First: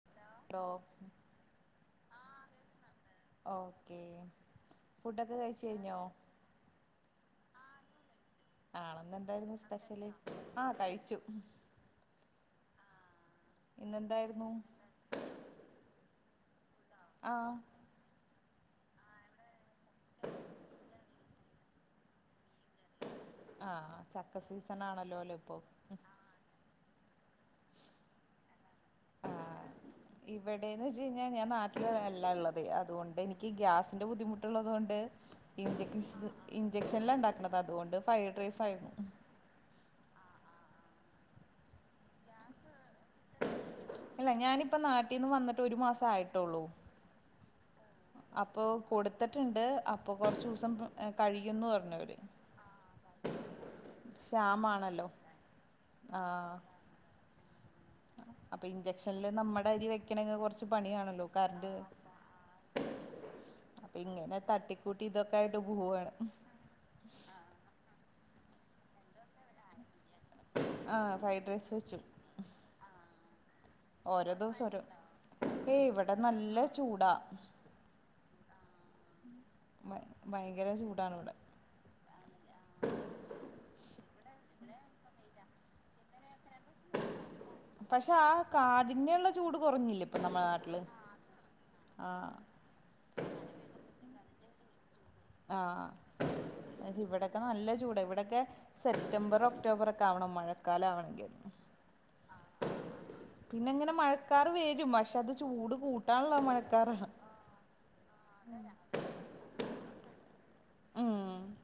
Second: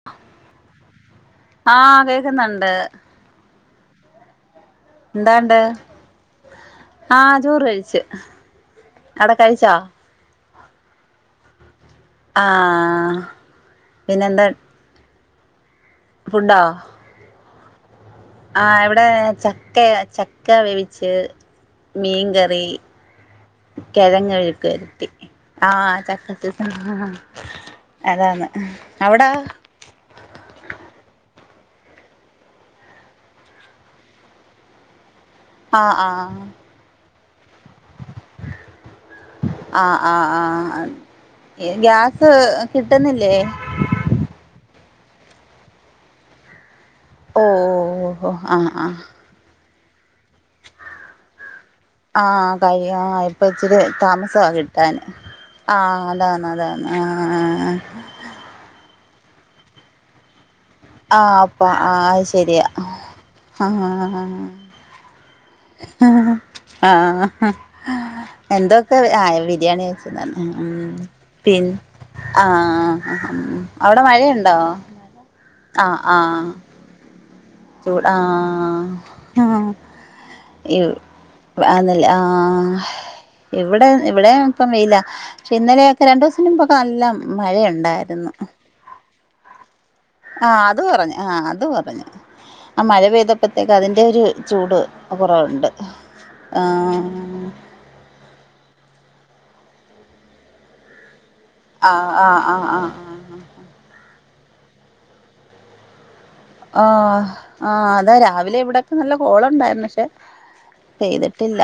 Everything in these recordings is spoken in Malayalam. [inaudible] ഹലോ ആഹ് കേക്ക്ന്ന്ണ്ട് ഓക്കേ ഫുഡൊക്കെ എന്താണ്ട് കഴിച്ച് കഴിഞ്ഞോ ആഹ് ചോറ് കഴിച്ച് ആണൊ ഇന്ന് അവിടെ എന്തായിരുന്നു കഴിച്ചോ സ്പെഷ്യല് ആഹ് കഴിച്ചു ആഹ് പിന്നെന്താ ഇന്നെന്തായിരുന്നു ഫുഡോ ആഹ് ആഹ് ഇവിടെ ചക്ക ചക്ക വേവിച്ച് മീൻകറി ആ കിഴങ്ങ് ചക്ക സീസൺ മെഴ്ക്കുവരട്ടി ആണല്ലോല്ലോ ഇപ്പൊ ആഹ് ചക്ക അതാന്ന് അവിടോ [unintelligible] ഇവിടെന്ന് വെച്ചു കഴിഞ്ഞാൽ ഞാൻ നാട്ടില് അല്ല ഇള്ളത് അതുകൊണ്ട് എനിക്ക് ഗ്യാസിന്റെ ബുദ്ധിമുട്ട് ഉള്ളതോണ്ട് ഇഞ്ചൻ ആഹ് ആഹ് ഇഞ്ചക്ഷനിൽ ഇണ്ടാക്ക്ണത് അതുകൊണ്ട് ഫ്രൈഡ് റൈസ് ആയിരുന്നു ആഹ് ആഹ് ആഹ് ഗ്യാസ് കിട്ട്ന്നില്ലേ അല്ല ഞാനിപ്പൊ നാട്ടിന്ന് വന്നിട്ട് ഒരു മാസം ആയിട്ടൊള്ളൂ ഓഹ് ഓഹ് ഓഹ് അപ്പൊ ആഹ് ആഹ് കൊട്ത്തണ്ട് അപ്പോ കൊറച്ചൂസം പ ആഹ് കഴിയും ആഹ് ഇപ്പച്ചിരി താമസമാ കിട്ടാന്- ശ്യാമാണല്ലോ ആഹ് അതാണ് അതാണ് ആഹ്ഹ് ഹ് അപ്പ ഇഞ്ചക്ഷനില് നമ്മടെയാതിരി വെക്കണങ്കി കൊറച്ച് ഇപ്പ പണിയാണല്ലോ ആഹ് അപ്പ കറന്റ് ആ അത് ശരിയാ അപ്പ ആഹ് ഇങ്ങനെ തട്ടി കൂട്ടി ഇതൊക്കായിട്ട് പോവാണ്. ആഹ് എന്തൊക്കെ ആഹ് ബിരിയാണിയായി ഹ്മ്മ് ആഹ് ഫ്രൈഡ് പിൻ റൈസ് വെച്ചു ആഹ് ഹ്മ്മ് അവ്ടെ ഓരോ മഴണ്ടോ ദിവസം ഓരോ ഏയ് ആഹ് ഇവിടെ ആഹ് നല്ല ചൂടാ ചൂ ആഹ് ഭ ഭയങ്കര [inaudible] ഇവ് ചൂടാണ് ഇവിടെ ആന്ന്ല്ലേ ആഹ് ഇവ്ടെ ഇവടെ ഇപ്പം വെയിലാ ക്ഷെ ഇന്നലെയൊക്കെ രണ്ടൂസം മുൻമ്പൊക്കെ നല്ല പക്ഷെ മഴയുണ്ടായിരുന്നു ആ കാഠിന്യള്ള ചൂട് കൊറഞ്ഞില്ലേ ആഹ് അത് കൊറഞ്ഞ് ആഹ് കൊറഞ്ഞ് ആഹ് ആ മഴ പെയ്തപ്പത്തേക്ക് അതിന്റെ ഒരു ചൂട് ഇപ്പൊ കൊറവ്ണ്ട് ആഹ് ആഹ്. ചൂട് ഇവടൊക്കെ സെപ്റ്റംബറ് ഒക്ടോബറൊക്കെ ആവണം മഴക്കാലം ആവണെങ്കിൽ ആഹ് ആഹ് ആഹ് ആഹ് പിന്നെങ്ങനെ മഴക്കാറ് വെരും പക്ഷെ അത് ചൂട് കൂട്ടാൻള്ള മഴ ആഹ് ആഹ് അതാ രാവിലെ ഇവടക്കെ നല്ല കോളുണ്ടായിരുന്നു പക്ഷെ ഉം പെയ്തിട്ടില്ല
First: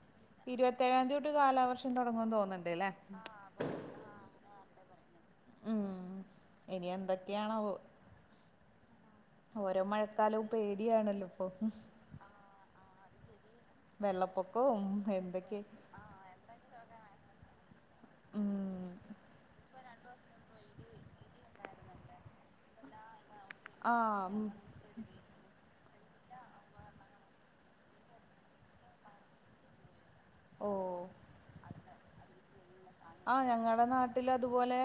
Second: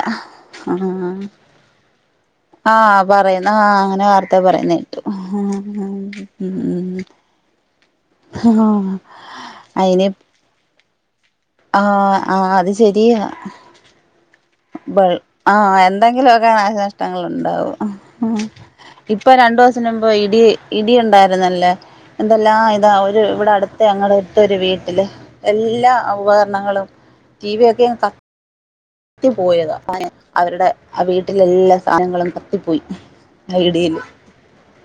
ഇരുപത്തേഴാം തീയതി ആഹ് തൊട്ട് കാലാവർഷം തുടങ്ങുന്ന് തോന്നുന്നുണ്ട്ല്ലേ ആഹ് പറയാം ആഹ് അങ്ങനെ വാർത്തെ പറയ്ണെ ഇനി എന്തൊക്കെയാണാവോ, ആഹ് ഓരോ അയിന് മഴക്കാലവും പേടിയാണല്ലോ ഇപ്പൊ ആഹ് ആഹ് അത് ശെരിയാ വെള്ളപ്പൊ ബൾ ആഹ് എന്തെങ്കിലൊ ക്കെ നാശനഷ്ടങ്ങള്ണ്ടാവും. ഉം ഇപ്പ രണ്ടോസം മുമ്പ് ഇടി ഇടി ഉണ്ടായിരുന്നല്ലോ എന്തെല്ലാം ഇതാ ഒര് ഇവടടുത്ത ആഹ് ഞങ്ങളടുത്തൊരു വീ ട്ടില് എല്ലാ ഉപകരണങ്ങളും ടി വി ഒക്കെ അങ്ങ് ക ത്തി പോയതാ അ ഓ അവരുടെ ആഹ് വീട്ടിലെല്ലാ സാനങ്ങളും കത്തിപ്പോയി. ആഹ് ആ ഞങ്ങളെ ഇടിയില് നാട്ടിലതുപോലെ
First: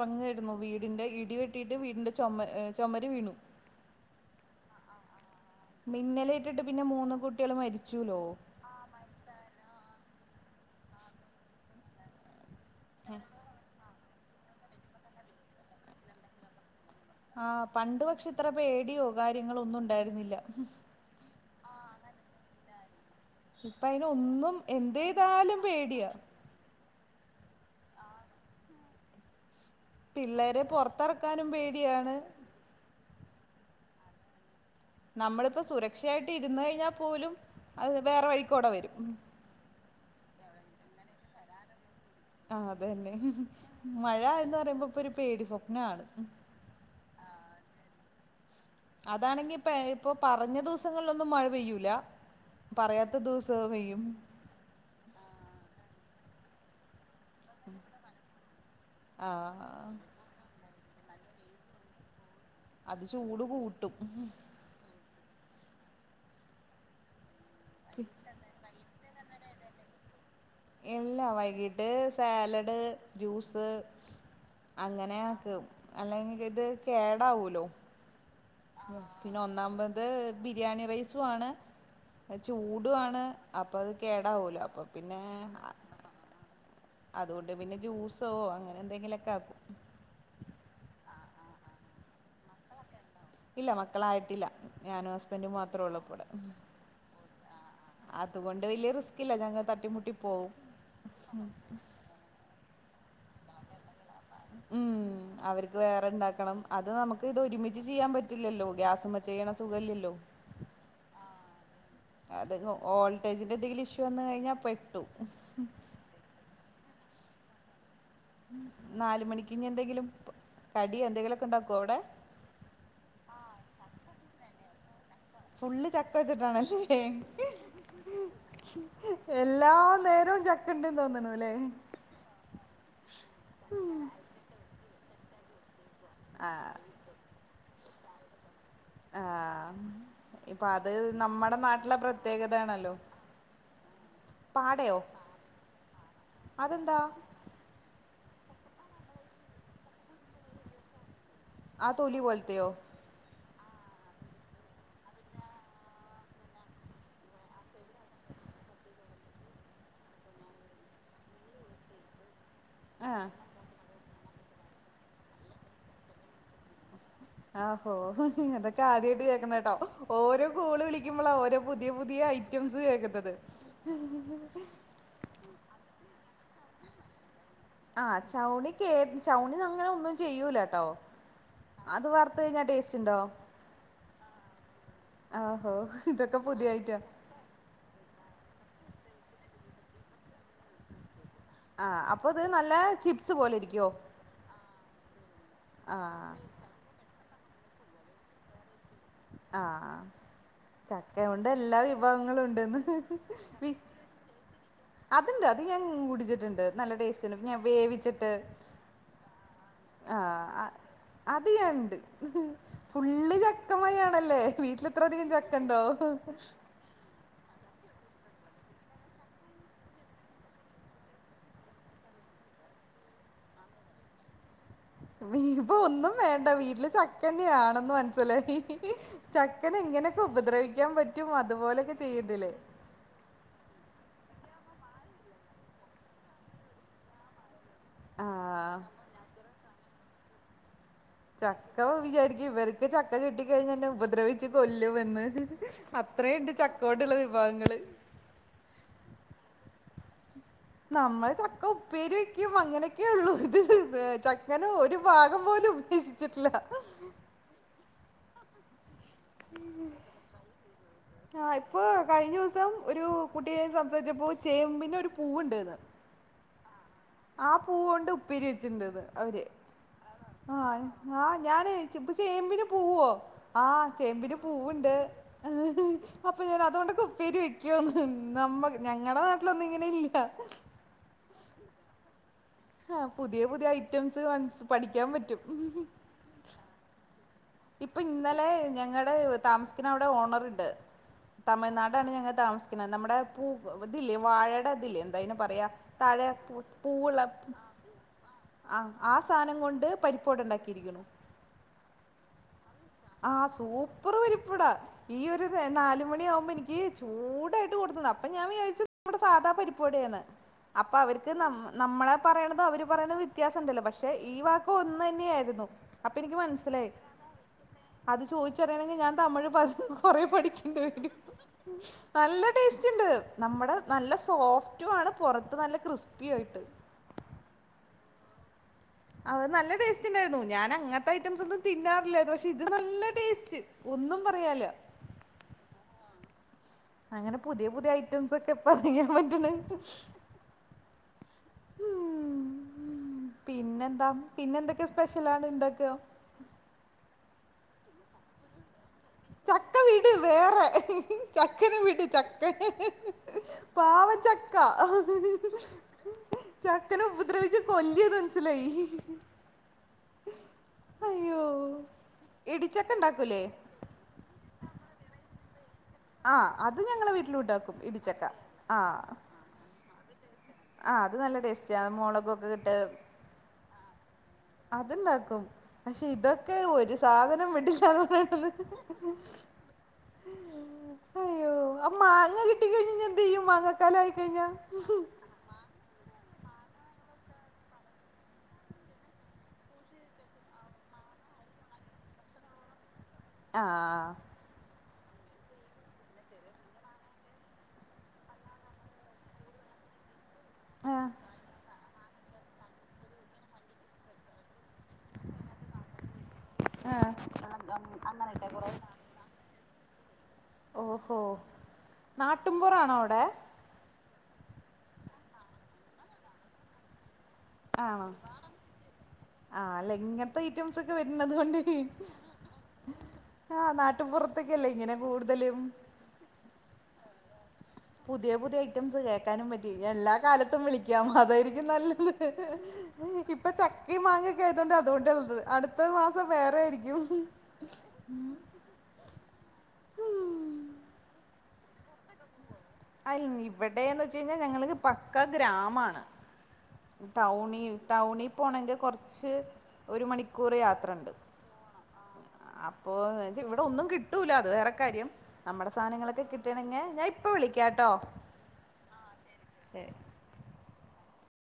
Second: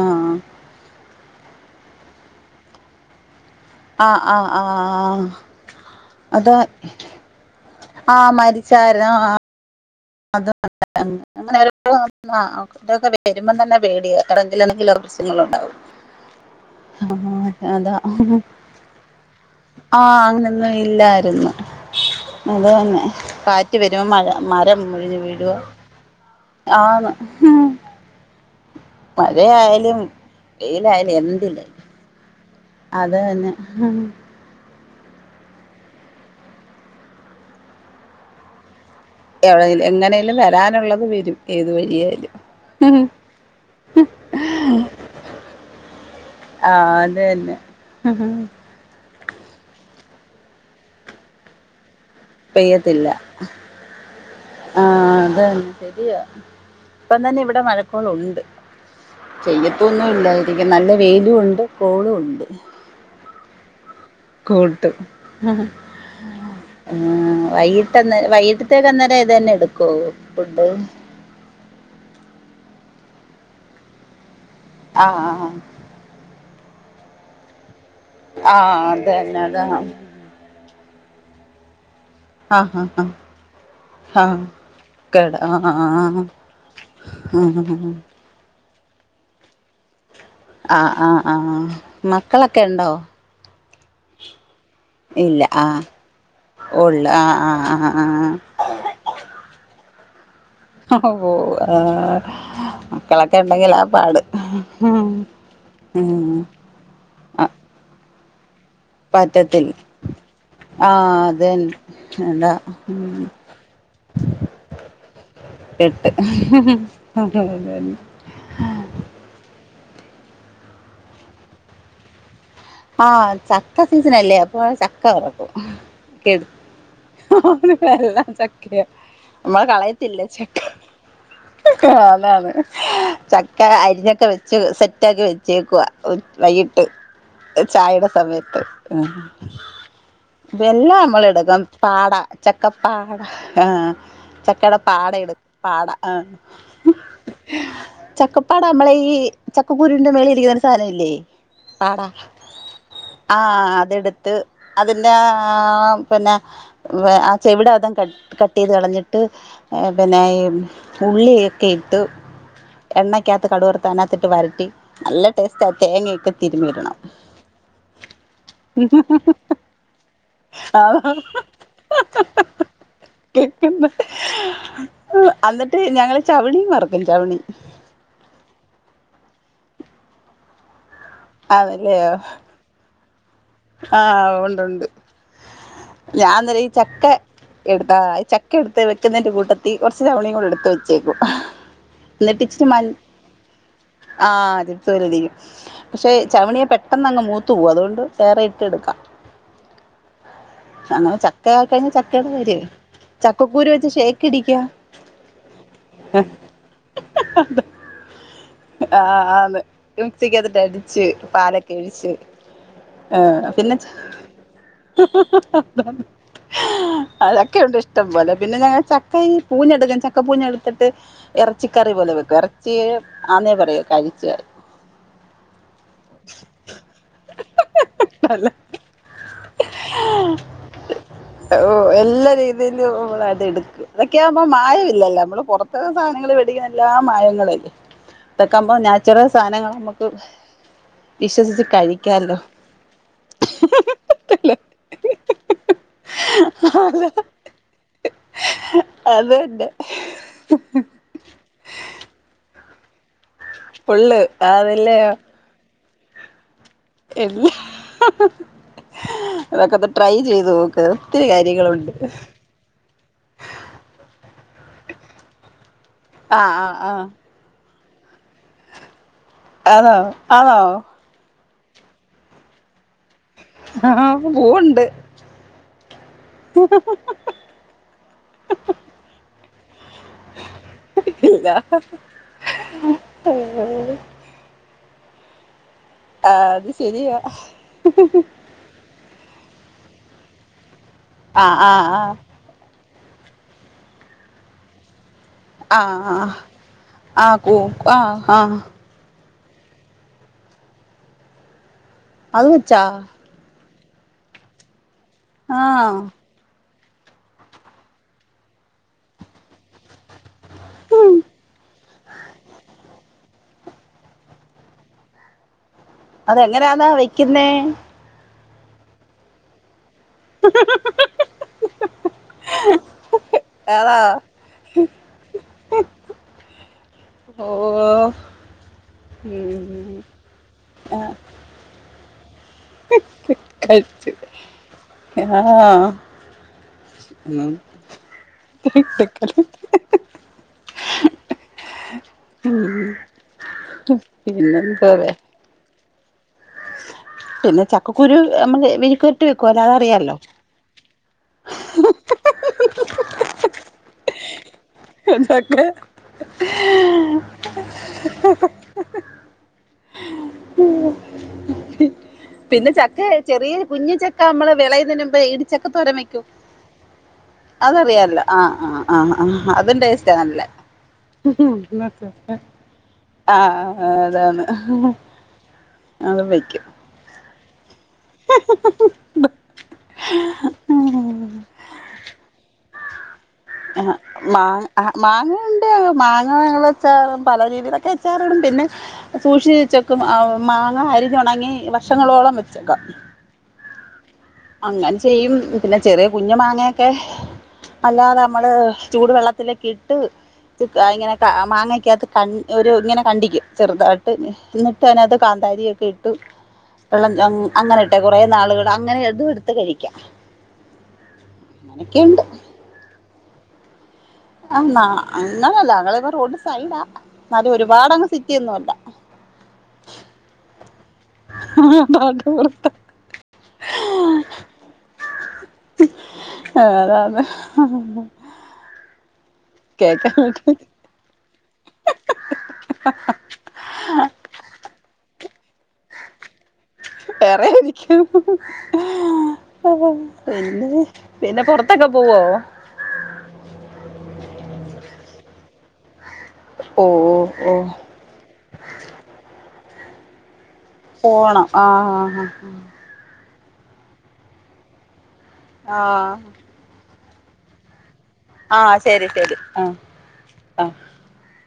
ആഹ് വീടിന്റെ ഇടിവെട് ട്ടിട്ട് വീടിന്റെ ചൊമ ഏഹ് ചൊമര് വീണു. ആഹ് ആഹ് ആഹാ മിന്നലേറ്റിട്ട് പിന്നെ മൂന്ന് കുട്ട്യോള് മരിച്ചൂലോ [unintelligible] ആഹ് അത് [unintelligible] ഇതൊക്കെ വരുമ്പം തന്നെ പേടിയ വേറെ എന്തിലാനെങ്കിലും പ്രശ്നങ്ങളുണ്ടാവും. ആഹ് അതാ പണ്ട് പക്ഷെ ഇത്ര പേടിയോ കാര്യങ്ങളോ ഒന്നും [inaudible] ആഹ് ഉണ്ടായിരുന്നില്ല അങ്ങനൊന്നും ഇല്ലാരുംന്ന് അത് തന്നെ കാറ്റ് ഇപ്പ വരുമ്പോ മഴ അയിനൊന്നും മരം മുറിഞ്ഞു വീഴുവാ എന്തെയ്താലും പേടിയാ ആന്ന് മഴയായാലും പിള്ളേരെ വെയിലായാലും പൊറത്തെറ്ക്കാനും എന്തില് പേടിയാണ് അത് തന്നെ. നമ്മളിപ്പോ സുരക്ഷയായിട്ട് ഇരുന്ന് കഴിഞ്ഞാ പോലും അത് വേറെ വഴിക്കോടെ വരും എവിടെങ്കിലും എങ്ങനെലും വരാനുള്ളത് വരും ഏതു വഴിയായാലും ആഹ് അതന്നെ മഴ എന്ന് പറയുമ്പോ ഇപ്പൊ ഒരു പേടി സ്വപ്നാണ് ആഹ് അത് തന്നെ അതാണെങ്കി ഇപ്പ ഇപ്പൊ പറഞ്ഞ ദിവസങ്ങളിലൊന്നും മഴ പെയ്യൂല പെയ്യത്തില്ല പറയാത്ത ദിവസ പെയ്യും ആഹ് അത് തന്നെ ശരിയാ ഇപ്പം തന്നെ ഇവി ഇവിടെ മഴക്കോളുണ്ട് ആഹ് പെയ്യത്തൊന്നും ഇല്ലാ എങ്കിൽ നല്ല വെയിലും ഉണ്ട് കോളും ഉണ്ട് അത് ചൂട് കൂട്ടും കൂട്ടും ആ വൈകിട്ട് അന്നേ വൈകി ന്നേരം ഇത് തന്നെ എടുക്കോ ഫുഡ്? ഇല്ല വൈകീട്ട് സാലഡ്, ജ്യൂസ് അങ്ങനെ ആഹ് ആഹ് ആക്കും. അല്ലെങ്കിൽ ഇത് കേടാവുല്ലോ? ആഹ് അത് പിന്നെ തന്നെ അത് ഒന്നാമത് ബിരിയാണി റൈസു വാണ് ആഹ് ആഹ് ആഹ് ചൂടുവാണ് അപ്പ അത് കേടാവല്ലോ. അപ്പ പിന്നെ ആ ഹാ അതുകൊണ്ട് പിന്നെ ജ്യൂസോ അങ്ങനെ എന്തെങ്കിലും ഒക്കെ ആക്കും. ആ ആ ആ മക്കളൊക്കെ ഉണ്ടോ? ഇല്ല മക്കളായിട്ടില്ല. ഞാനും ഇല്ല ഹസ്ബൻഡും മാത്രം ആഹ് ഉള്ളൂ ഇപ്പ ഇവിടെ ഉള്ളു ആഹ് ആഹ് ആഹ് അതുകൊണ്ട്- വലിയ റിസ്കില്ല ഞങ്ങൾ തട്ടിമുട്ടി പോവും. ഒഹോ ഓ അഹ് മക്കളൊക്കെ ണ്ടെങ്കിലാ പാട് ഉം ഹും അവർക്ക് വേറെ ഉം. ഉണ്ടാക്കണം അത് നമുക്ക്ത് ഒരുമിച്ച് ചെയ്യാൻ പറ്റില്ലല്ലോ ഗ്യാസ്. പറ്റത്തിൽ ആഹ് അതന്നെ. അത് വോൾട്ടേജിന്റെ എന്തെങ്കിലും ഇഷ്യൂ വന്ന് കഴിഞ്ഞാൽ പെട്ടു. ആ ഹു ഹു [unintelligible] നാല് മണിക്ക്എന്തെങ്കിലും കടിയോ എന്തെങ്കിലുമൊക്കെ ഉണ്ടാക്കോ അവിടെ? ആ ചക്ക സീസണല്ലേ അപ്പോ ച റക്കും ഫുള്ള് ചക്ക കേ വെച്ചിട്ടാണല്ലേ അവന എല്ലാം ചക്കയാ. മ്മള് എല്ലാ കളയത്തില്ല നേരവും ചക്ക ഉണ്ടെന്ന് തോന്നണല്ലേ അതെ അതെ. ചക്ക അരിഞ്ഞൊക്കെ വെച്ച് സെറ്റാക്കി വെച്ചേക്കുവാ ആ വൈകീട്ട്. ചായേടെ സമയത്ത് ഉം ആ ഇപ്പൊ വെല്ല അത് നമ്മള് നമ്മുടെ എടുക്കും നാട്ടിലെ പാട ചക്കപ്പാ പ്രത്യേകതയാണല്ലോ ആഹ് ചക്കേട പാടയോ പാട 'യേണ്പാട ആഹ്. അതെന്താ ചക്കപ്പാട മ്മളെയീ ചക്കക്കുരുന്റെ മേളീ ഇരിക്കുന്ന ഒരു സാധനം ഇല്ലേ. ആ തൊലി പോൽതയോ. ആഹ് അതെടുത്ത് അതിന്റെ ആഹ് പിന്നെ ആ ചെവിടെ അത കട്ട് കട്ടീത് കളഞ്ഞിട്ട് പിന്നെ ഉള്ളിയക്കെ ഇട്ട്. ആ എണ്ണയ്ക്കകത്ത് കടവർത്ത് അതിനകത്തിട്ട് വരട്ടി നല്ല ടേസ്റ്റാ തേങ്ങയൊക്കെ തിരുമി ഇടണം. ആഹോ തൊക്കെ ആത്യായിട്ട് കേക്ണേട്ടോ ഓരോ ആ കോള് വിളിക്കുമ്പളാ ഓരോ പുതിയ, പുതിയ ഐ റ്റ സ് കേക് ത്തത്. അന്ന്ട്ട് ഞങ്ങള് ചവണീം മറക്കും ചവണി. ആ ചൗണി കേ ചൗണി അങ്ങനെ ഒന്നും ചെയ്യൂലാട്ടോ. അത് വർത്തയിഞ്ഞാ ടേസ്റ്റ്ണ്ടോ. ആഹ് ഒണ്ടൊണ്ട് ഇതൊക്കെ ഞാന് തര ഈ പുതിയ ഐറ്റാ ചക്ക. എടുത്താ ചക്ക എടുത്ത് വെക്കുന്നേന്റെ കൂട്ടത്തി കൊറച്ച് ചവണീ കൂടെ എടുത്ത് വെച്ചേക്കും. ആഹ് അപ്പൊത് നല്ല ചിപ്സ് പോലെ ഇരിക്ക്യോ. ആഹ് ചിപ്സ് പോലിരിക്കും പക്ഷെ ആഹ് ചവണിയെ പെ പെട്ടെന്ന് അങ് മൂത്തു പോവും അതുകൊണ്ട് വേറെ ഇട്ടെടുക്കാം. ആഹ്. അങ്ങനെ ചക്ക്യോണ്ട് എല്ലാ ചക്കയായിക്കഴിഞ്ഞാ ചക്കയുടെ വിഭവങ്ങളും കാര്യായി. ഉണ്ടന്ന്. വി ചക്കക്കുരു വെച്ച് ഷേക്കടിക്കാ. അത്ണ്ട് അത് ഞാൻ കുടിച്ചിട്ടുണ്ട് നല്ല ടേസ്റ്റ്ണ്ട് ഞാൻ വേവിച്ചിട്ട്. ആഹ് ന്ന് മിക്സികക്കത്തിട്ട് ആഹ് അടിച്ച് അത് പാലൊക്കെ ഞാനുണ്ട് ഒഴിച്ച്. ഫുള്ള് ആഹ് പിന്നെ ചക്കമയാണല്ലേ വീട്ടിൽ ഇത്ര അധികം ചക്കണ്ടോ താണ്. അഹ് ചക്കയുണ്ട് ഇഷ്ടംപോലെ പിന്നെ ഞങ്ങ ചക്ക പൂഞ്ഞെടുക്കൻ ചക്ക പൂഞ്ഞെടുത്തിട്ട്. ഇറച്ചിക്കറി പോലെ വെക്കും ഇറച്ചി ആന്നേ പറയൂ കഴിച്ചാ. നീ ഇപ്പ ഒന്നും വേണ്ട വീട്ടില് ചക്കന്നെയാണെന്ന് മനസ്സിലായി. ചക്കന് എങ്ങനെയൊക്കെ ഉപദ്രവിക്കാൻ പറ്റും അതുപോലൊക്കെ ചെയ്യും. നല്ല രീതിയിലും ഇമ്മൾ അടി എട് ഇതൊക്കെയാമ്പോ മായം ഇല്ലല്ലോ. നമ്മള് പുറത്ത് സാധനങ്ങള് മേടിക്കുന്ന എല്ലാം മായങ്ങളല്ലേ. ഇതൊക്കാവുമ്പോ ആഹ് നാച്ചുറൽ സാധനങ്ങളാ നമുക്ക് വിശ്വസിച്ച് കഴിക്കാല്ലോ ചക്കവിചാരിക്കും ഇവര് ക്ക് ചക്ക കിട്ടിക്കഴിഞ്ഞാ എന്നെ ഉപദ്രവിച്ചു കൊല്ലുമെന്ന്. അത്രയുണ്ട് ചക്കോടുള്ള വിഭവങ്ങള്. അതന്നെ. നമ്മള് ചക്ക ഉപ്പേരി വെക്കും. അങ്ങനെയൊക്കെ ഉള്ളൂ. ഇത് ഫുള്ള് ചക്കേനെ ഒരു അതല്ലേ ഭാ ഗം പോലും ഉപേക്ഷിച്ചിട്ടില്ല. അതൊക്കൊന്ന് ട്രൈ ചെയ്ത് നോക്ക്. ഒത്തിരി ആഹ് ഇപ്പൊ കാര്യങ്ങളുണ്ട് കഴിഞ്ഞ ദിവസം ഒരു കുട്ടിയായി സംസാരിച്ചപ്പോ ചേമ്പിന് ഒരു പൂവുണ്ടന്ന്. ആഹ് ആഹ് ആഹ്. ആഹ് പൂവു കൊണ്ട് ഉപ്പേരി വെച്ചിട്ടുണ്ടെന്ന് അവര്. ആന്നോ ആന്നോ. ആഹ് ആഹ് ഞാന് ച്ച് ചേമ്പിന് പൂവോ? ആഹ് ചേമ്പിന് പൂവുണ്ട്. [inaudible] അപ്പൊ ഞാൻ അതുകൊണ്ടൊക്കെ ഉപ്പേരി വെക്കുവോന്ന്. നമ്മ ഞങ്ങടെ നാട്ടിലൊന്നും ഇങ്ങനെ ഇല്ല. ക്കില്ലാ. ആഹ് പുതിയ പുതിയ ഐറ്റംസ് വൻസ് പഠിക്കാൻ പറ്റും. ആഹ് അത് ശരിയാ. ഇപ്പൊ ഇന്നലെ ഞങ്ങളുടെ താമസിക്കുന്ന അവിടെ ഓണറുണ്ട്. ആ ആ തമിഴ്നാടാണ് ഞങ്ങ താമ നമ്മുടെ പൂ ഇതില്ലേ വാഴയുടെ അതില്ലേ എന്താ അതിന് പറയാ. ആ ആ ആ താഴെ പൂ ആ പൂവുള്ളെ. കൂ ആ ആ ആഹ് ആഹ് സാധനം കൊണ്ട് പരിപ്പുവട ഉണ്ടാക്കിയിരിക്കണു. അത് വെച്ചാ? ആഹ് സൂപ്പർ പരിപ്പുവടാ. ഈ ഒരു ആ നാലുമണി ആവുമ്പോ എനിക്ക് ഈ ചൂടായിട്ട് കൊടുത്തന്ന്. അപ്പൊ ഞാൻ വിചാരിച്ചു നമ്മുടെ സാധാ പരിപ്പുവടയാണ്. അപ്പൊ അവർക്ക് നം നമ്മളെ പറയണതും അവര് പറയണതും വ്യത്യാസം ഉണ്ടല്ലോ. പക്ഷെ ഈ വാ ക്കും ഒന്നു തന്നെയായിരുന്നു. അപ്പൊ എനിക്ക് അതെങ്ങനെയാന്നാ മനസ്സിലായി വെക്കുന്നേ? അത് ചോദിച്ചറിയണമെങ്കി ഞാൻ തമിഴ് പ കൊറേ പഠിക്കേണ്ടി വരും. നല്ല ടേസ്റ്റുണ്ട്. നമ്മടെ അതാ നല്ല സോഫ്റ്റു ആണ് പുറത്ത് നല്ല ക്രിസ്പി ആയിട്ട്. ഓഹ്. അത് നല്ല ടേസ്റ്റ് ഉണ്ടായിരുന്നു. ഞാൻ ആ അങ്ങത്തെ ഐറ്റംസൊന്നും തിന്നാറില്ലയിരുന്നു പക്ഷെ ഇത് നല്ല ടേസ്റ്റ് ഒന്നും പറയാനില്ല. ഏഹ് ആഹ്. അങ്ങനെ പുതിയ പുതിയ ഐറ്റംസ് ഒക്കെ ഇപ്പ അറിയാൻ പറ്റണ് [unintelligible] ഉം പിന്നെ എന്താ. പിന്നെ എന്തൊക്കെ പിന്നെന്തോരെ സ്പെഷ്യലാണ് ഉണ്ടാക്കാ? പിന്നെ ചക്കക്കുരു നമ്മള് മെഴുക്ക് ചക്ക വിട്. വേറെ? ചക്കേനെ വിട്. ചക്കെ പാവം ച ക്ക. എന്തൊക്കെ ചക്കെനെ ഉപദ്രവിച്ച് കൊല്ലേന്ന് മനസ്സിലായി. അയ്യോ പിന്നെ ഇടിച്ചക്ക ചക്ക ഉണ്ടാക്കൂലേ ചെറിയ കുഞ്ഞി ചക്ക നമ്മള് വിളയുന്നതിന് മുമ്പേ ഇടിച്ചൊക്കെ തോരൻ വയ് ആ അത് ഞങ്ങളെ വീട്ടിലും ഉണ്ടാക്കും ക്കുംഅതറിയാലോ. ഇടിച്ചക്ക ആഹ് ആഹ് ആഹ് ആഹ് അതും. ടേസ്റ്റാ നല്ല. ആഹ് അത് നല്ല ടേസ്റ്റാ. മൊളകൊക്കെ ഇട്ട് ആഹ് അതാണ്. അത്ണ്ടാക്കും. പക്ഷെ അത് ഇതൊക്കെ വെക്കും ഒരു സാധനം വിടില്ലാന്നു അയ്യോ അപ്പ മാങ്ങ കിട്ടിക്കഴിഞ്ഞ് എന്ത് ചെയ്യും? മാ ആഹ് മാ ആഹ് മാങ്ങ മാങ്ങ അച്ചാർ പല രീതിയിലൊക്കെ അച്ചാറിടും പിന്നെ സൂക്ഷിച്ചു വെക്കും മാങ്ങ അരിഞ്ഞുണങ്ങി വർഷങ്ങളോളം വെച്ചേക്കാം ആഹ് അങ്ങനെ ചെയ്യും പിന്നെ ചെറിയ കുഞ്ഞു മാങ്ങയൊക്കെ അല്ലാതെ നമ്മള് ചൂട് വെള്ളത്തിലൊക്കെ ഇട്ട് ആഹ് ഇങ്ങനെ ക്കെ മാങ്ങക്കകത്ത് ക ഒരു ഇങ്ങനെ കണ്ടിക് ചെറുതായിട്ട് അയ്നകത്ത് കാന്താരിയൊക്കെ ഇട്ടു വെള്ളം ആഹ് അങ്ങനെ ഇട്ടെ കുറെ അങ്ങനെട്ടെ നാളുകൾ കുറേ അങ്ങനെ ഇട്ട് ഇത്എടുത്ത് കഴിക്കാം ഓഹോ അങ്ങനൊക്കെയുണ്ട് നാട്ടുമ്പൊറാണോ അവിടെ ആ ന്നാ അങ്ങനെല്ല ഞങ്ങൾ ഇപ്പ റോഡ് സൈഡാ എന്നാലും ആണോ ഒരുപാടങ്ങ് സിറ്റിയൊന്നും അല്ല ആഹ് അല്ല ഇങ്ങനത്തെ ഐറ്റംസ് ഒക്കെ വരുന്നതു കൊണ്ട് ആഹ് നാട്ടിൻ പുറത്തൊക്കെല്ലേ ഇങ്ങനെ കൂടുതലും ആഹ് അതാണ് പുതിയ പുതിയ ഐറ്റംസ് കേൾക്കാനും പറ്റും കേക്കാൻ ഇനിഎല്ലാ പറ്റ കാലത്തും വിളിക്കാം അതായിരിക്കും നല്ലത് ഇപ്പൊ ചക്കേം മാങ്ങൊക്കെ ആയതൊണ്ട് അതോണ്ടാള്ളത് അടുത്ത മാസം വേറെ ആയിരിക്കും വേറെ ഇരിക്കും പിന്നെ പിന്നെ പുറത്തൊക്കെ പോവോ അയിന്ന് ഇവിടെന്ന് വെച്ച് കഴിഞ്ഞാൽ ഞങ്ങക്ക് പക്കാ ഗ്രാമാണ് ഓ ഓ ടൗണിൽ ടൗണിൽ പോണങ്കിൽ കുറച്ച് ഒരു മണിക്കൂർ യാത്ര പോണം ആഹ് ആഹ് ആഹ് അപ്പോ വച്ച ഇവിടെ ഒന്നും കിട്ടൂല അത് വേറെ കാര്യം നമ്മടെ ആ സാധനങ്ങളൊക്കെ ആ കിട്ട ട്ടണങ്കി ഞാൻ ഇപ്പൊ വിളിക്കാട്ടോ ആഹ് ശരി ശരി ആഹ് ശരി ആഹ്